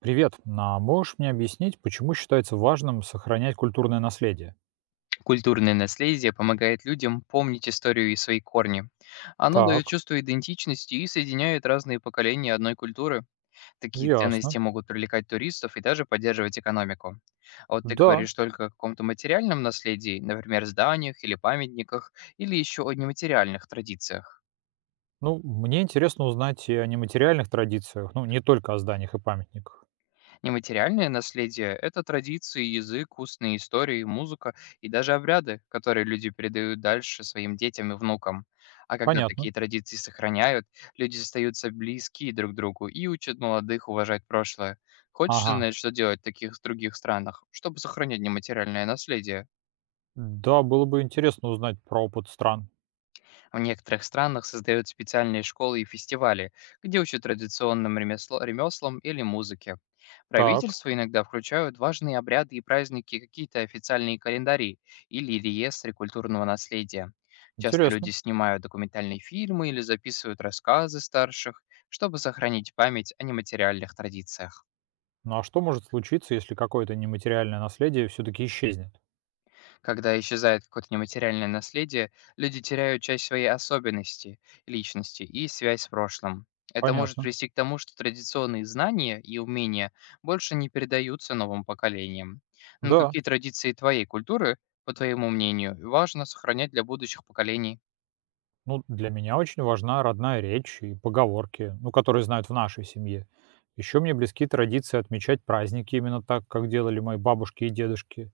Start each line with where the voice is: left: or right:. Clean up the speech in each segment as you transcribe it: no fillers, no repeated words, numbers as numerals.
right: Привет, а можешь мне объяснить, почему считается важным сохранять культурное наследие?
left: Культурное наследие помогает людям помнить историю и свои корни. Оно дает
right: Так,
left: чувство идентичности и соединяет разные поколения одной культуры. Такие
right: ясно.
left: ценности могут привлекать туристов и даже поддерживать экономику. А вот ты
right: Да,
left: говоришь только о каком-то материальном наследии, например, зданиях или памятниках, или еще о нематериальных традициях.
right: ну, мне интересно узнать и о нематериальных традициях, ну, не только о зданиях и памятниках.
left: Нематериальное наследие– это традиции, язык, устные истории, музыка и даже обряды, которые люди передают дальше своим детям и внукам. А когда
right: Понятно.
left: такие традиции сохраняют, люди остаются близки друг к другу и учат молодых уважать прошлое. Хочешь
right: Ага.
left: узнать, что делать в таких других странах, чтобы сохранять нематериальное наследие?
right: Да, было бы интересно узнать про опыт стран.
left: В некоторых странах создают специальные школы и фестивали, где учат традиционным ремеслам или музыке.
right: Так,
left: Правительство иногда включают важные обряды и праздники, в какие-то официальные календари или реестры культурного наследия. Часто люди
right: интересно.
left: снимают документальные фильмы или записывают рассказы старших, чтобы сохранить память о нематериальных традициях.
right: Ну а что может случиться, если какое-то нематериальное наследие все-таки исчезнет?
left: Когда исчезает какое-то нематериальное наследие, люди теряют часть своей особенности, личности и связь с прошлым. Это может
right: Понятно.
left: привести к тому, что традиционные знания и умения больше не передаются новым поколениям. Но
right: Да.
left: какие традиции твоей культуры, по твоему мнению, важно сохранять для будущих поколений?
right: Ну, для меня очень важна родная речь и поговорки, ну, которые знают в нашей семье. Еще мне близки традиции отмечать праздники именно так, как делали мои бабушки и дедушки.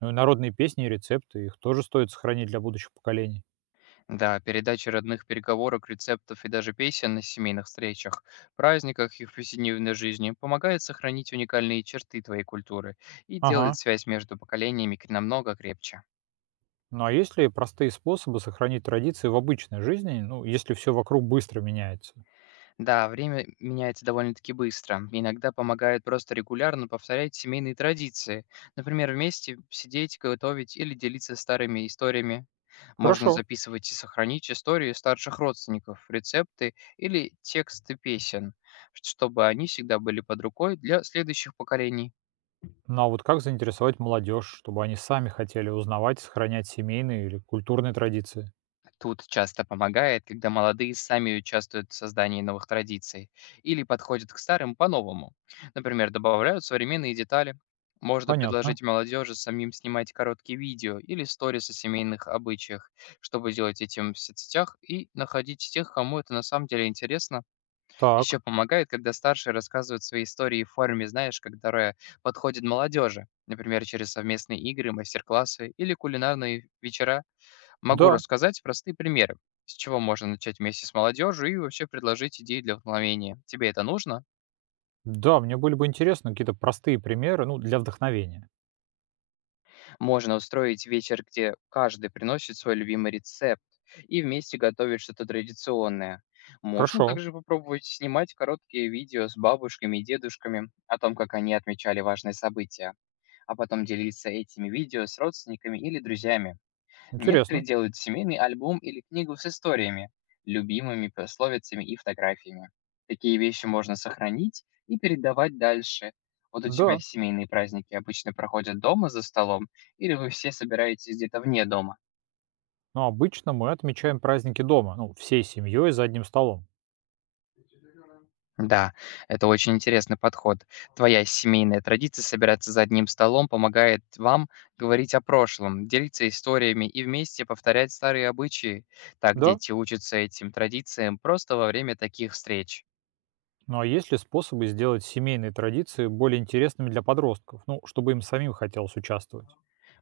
right: Ну и народные песни и рецепты, их тоже стоит сохранить для будущих поколений.
left: Да, передачи родных переговорок, рецептов и даже песен на семейных встречах, праздниках и в повседневной жизни помогает сохранить уникальные черты твоей культуры и делает
right: Ага.
left: связь между поколениями намного крепче.
right: Ну а есть ли простые способы сохранить традиции в обычной жизни, ну, если все вокруг быстро меняется?
left: Да, время меняется довольно-таки быстро. Иногда помогает просто регулярно повторять семейные традиции. Например, вместе сидеть, готовить или делиться старыми историями. Можно
right: Хорошо.
left: записывать и сохранить истории старших родственников, рецепты или тексты песен, чтобы они всегда были под рукой для следующих поколений.
right: Ну а вот как заинтересовать молодежь, чтобы они сами хотели узнавать и сохранять семейные или культурные традиции?
left: Тут часто помогает, когда молодые сами участвуют в создании новых традиций или подходят к старым по-новому. Например, добавляют современные детали. Можно
right: Понятно.
left: предложить молодежи самим снимать короткие видео или сторисы о семейных обычаях, чтобы делать этим в соцсетях и находить тех, кому это на самом деле интересно.
right: Так.
left: Еще помогает, когда старшие рассказывают свои истории в форме, знаешь, которая подходит молодежи, например, через совместные игры, мастер-классы или кулинарные вечера. Могу
right: Да,
left: рассказать простые примеры, с чего можно начать вместе с молодежью и вообще предложить идеи для вдохновения. Тебе это нужно?
right: Да, мне были бы интересны какие-то простые примеры, ну, для вдохновения.
left: Можно устроить вечер, где каждый приносит свой любимый рецепт и вместе готовит что-то традиционное. Можно
right: Хорошо,
left: также попробовать снимать короткие видео с бабушками и дедушками о том, как они отмечали важные события, а потом делиться этими видео с родственниками или друзьями. Некоторые
right: интересно.
left: делают семейный альбом или книгу с историями, любимыми пословицами и фотографиями. Такие вещи можно сохранить и передавать дальше. Вот у тебя
right: Да,
left: семейные праздники обычно проходят дома за столом, или вы все собираетесь где-то вне дома?
right: но обычно мы отмечаем праздники дома, ну, всей семьей за одним столом.
left: Да, это очень интересный подход. Твоя семейная традиция собираться за одним столом помогает вам говорить о прошлом, делиться историями и вместе повторять старые обычаи. Так
right: Да,
left: дети учатся этим традициям просто во время таких встреч.
right: ну а есть ли способы сделать семейные традиции более интересными для подростков, ну, чтобы им самим хотелось участвовать?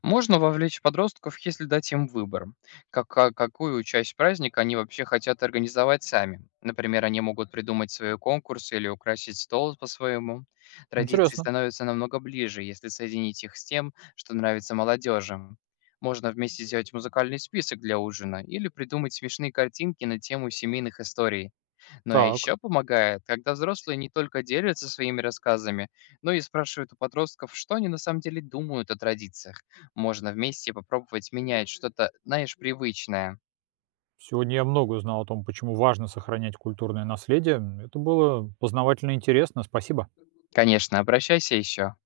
left: Можно вовлечь подростков, если дать им выбор, какую часть праздника они вообще хотят организовать сами. Например, они могут придумать свои конкурс или украсить стол по-своему. Традиции
right: Интересно.
left: становятся намного ближе, если соединить их с тем, что нравится молодежи. Можно вместе сделать музыкальный список для ужина или придумать смешные картинки на тему семейных историй. Ну а
right: Так,
left: еще помогает, когда взрослые не только делятся своими рассказами, но и спрашивают у подростков, что они на самом деле думают о традициях. Можно вместе попробовать менять что-то, знаешь, привычное.
right: сегодня я много узнал о том, почему важно сохранять культурное наследие. Это было познавательно интересно, спасибо.
left: Конечно, обращайся еще.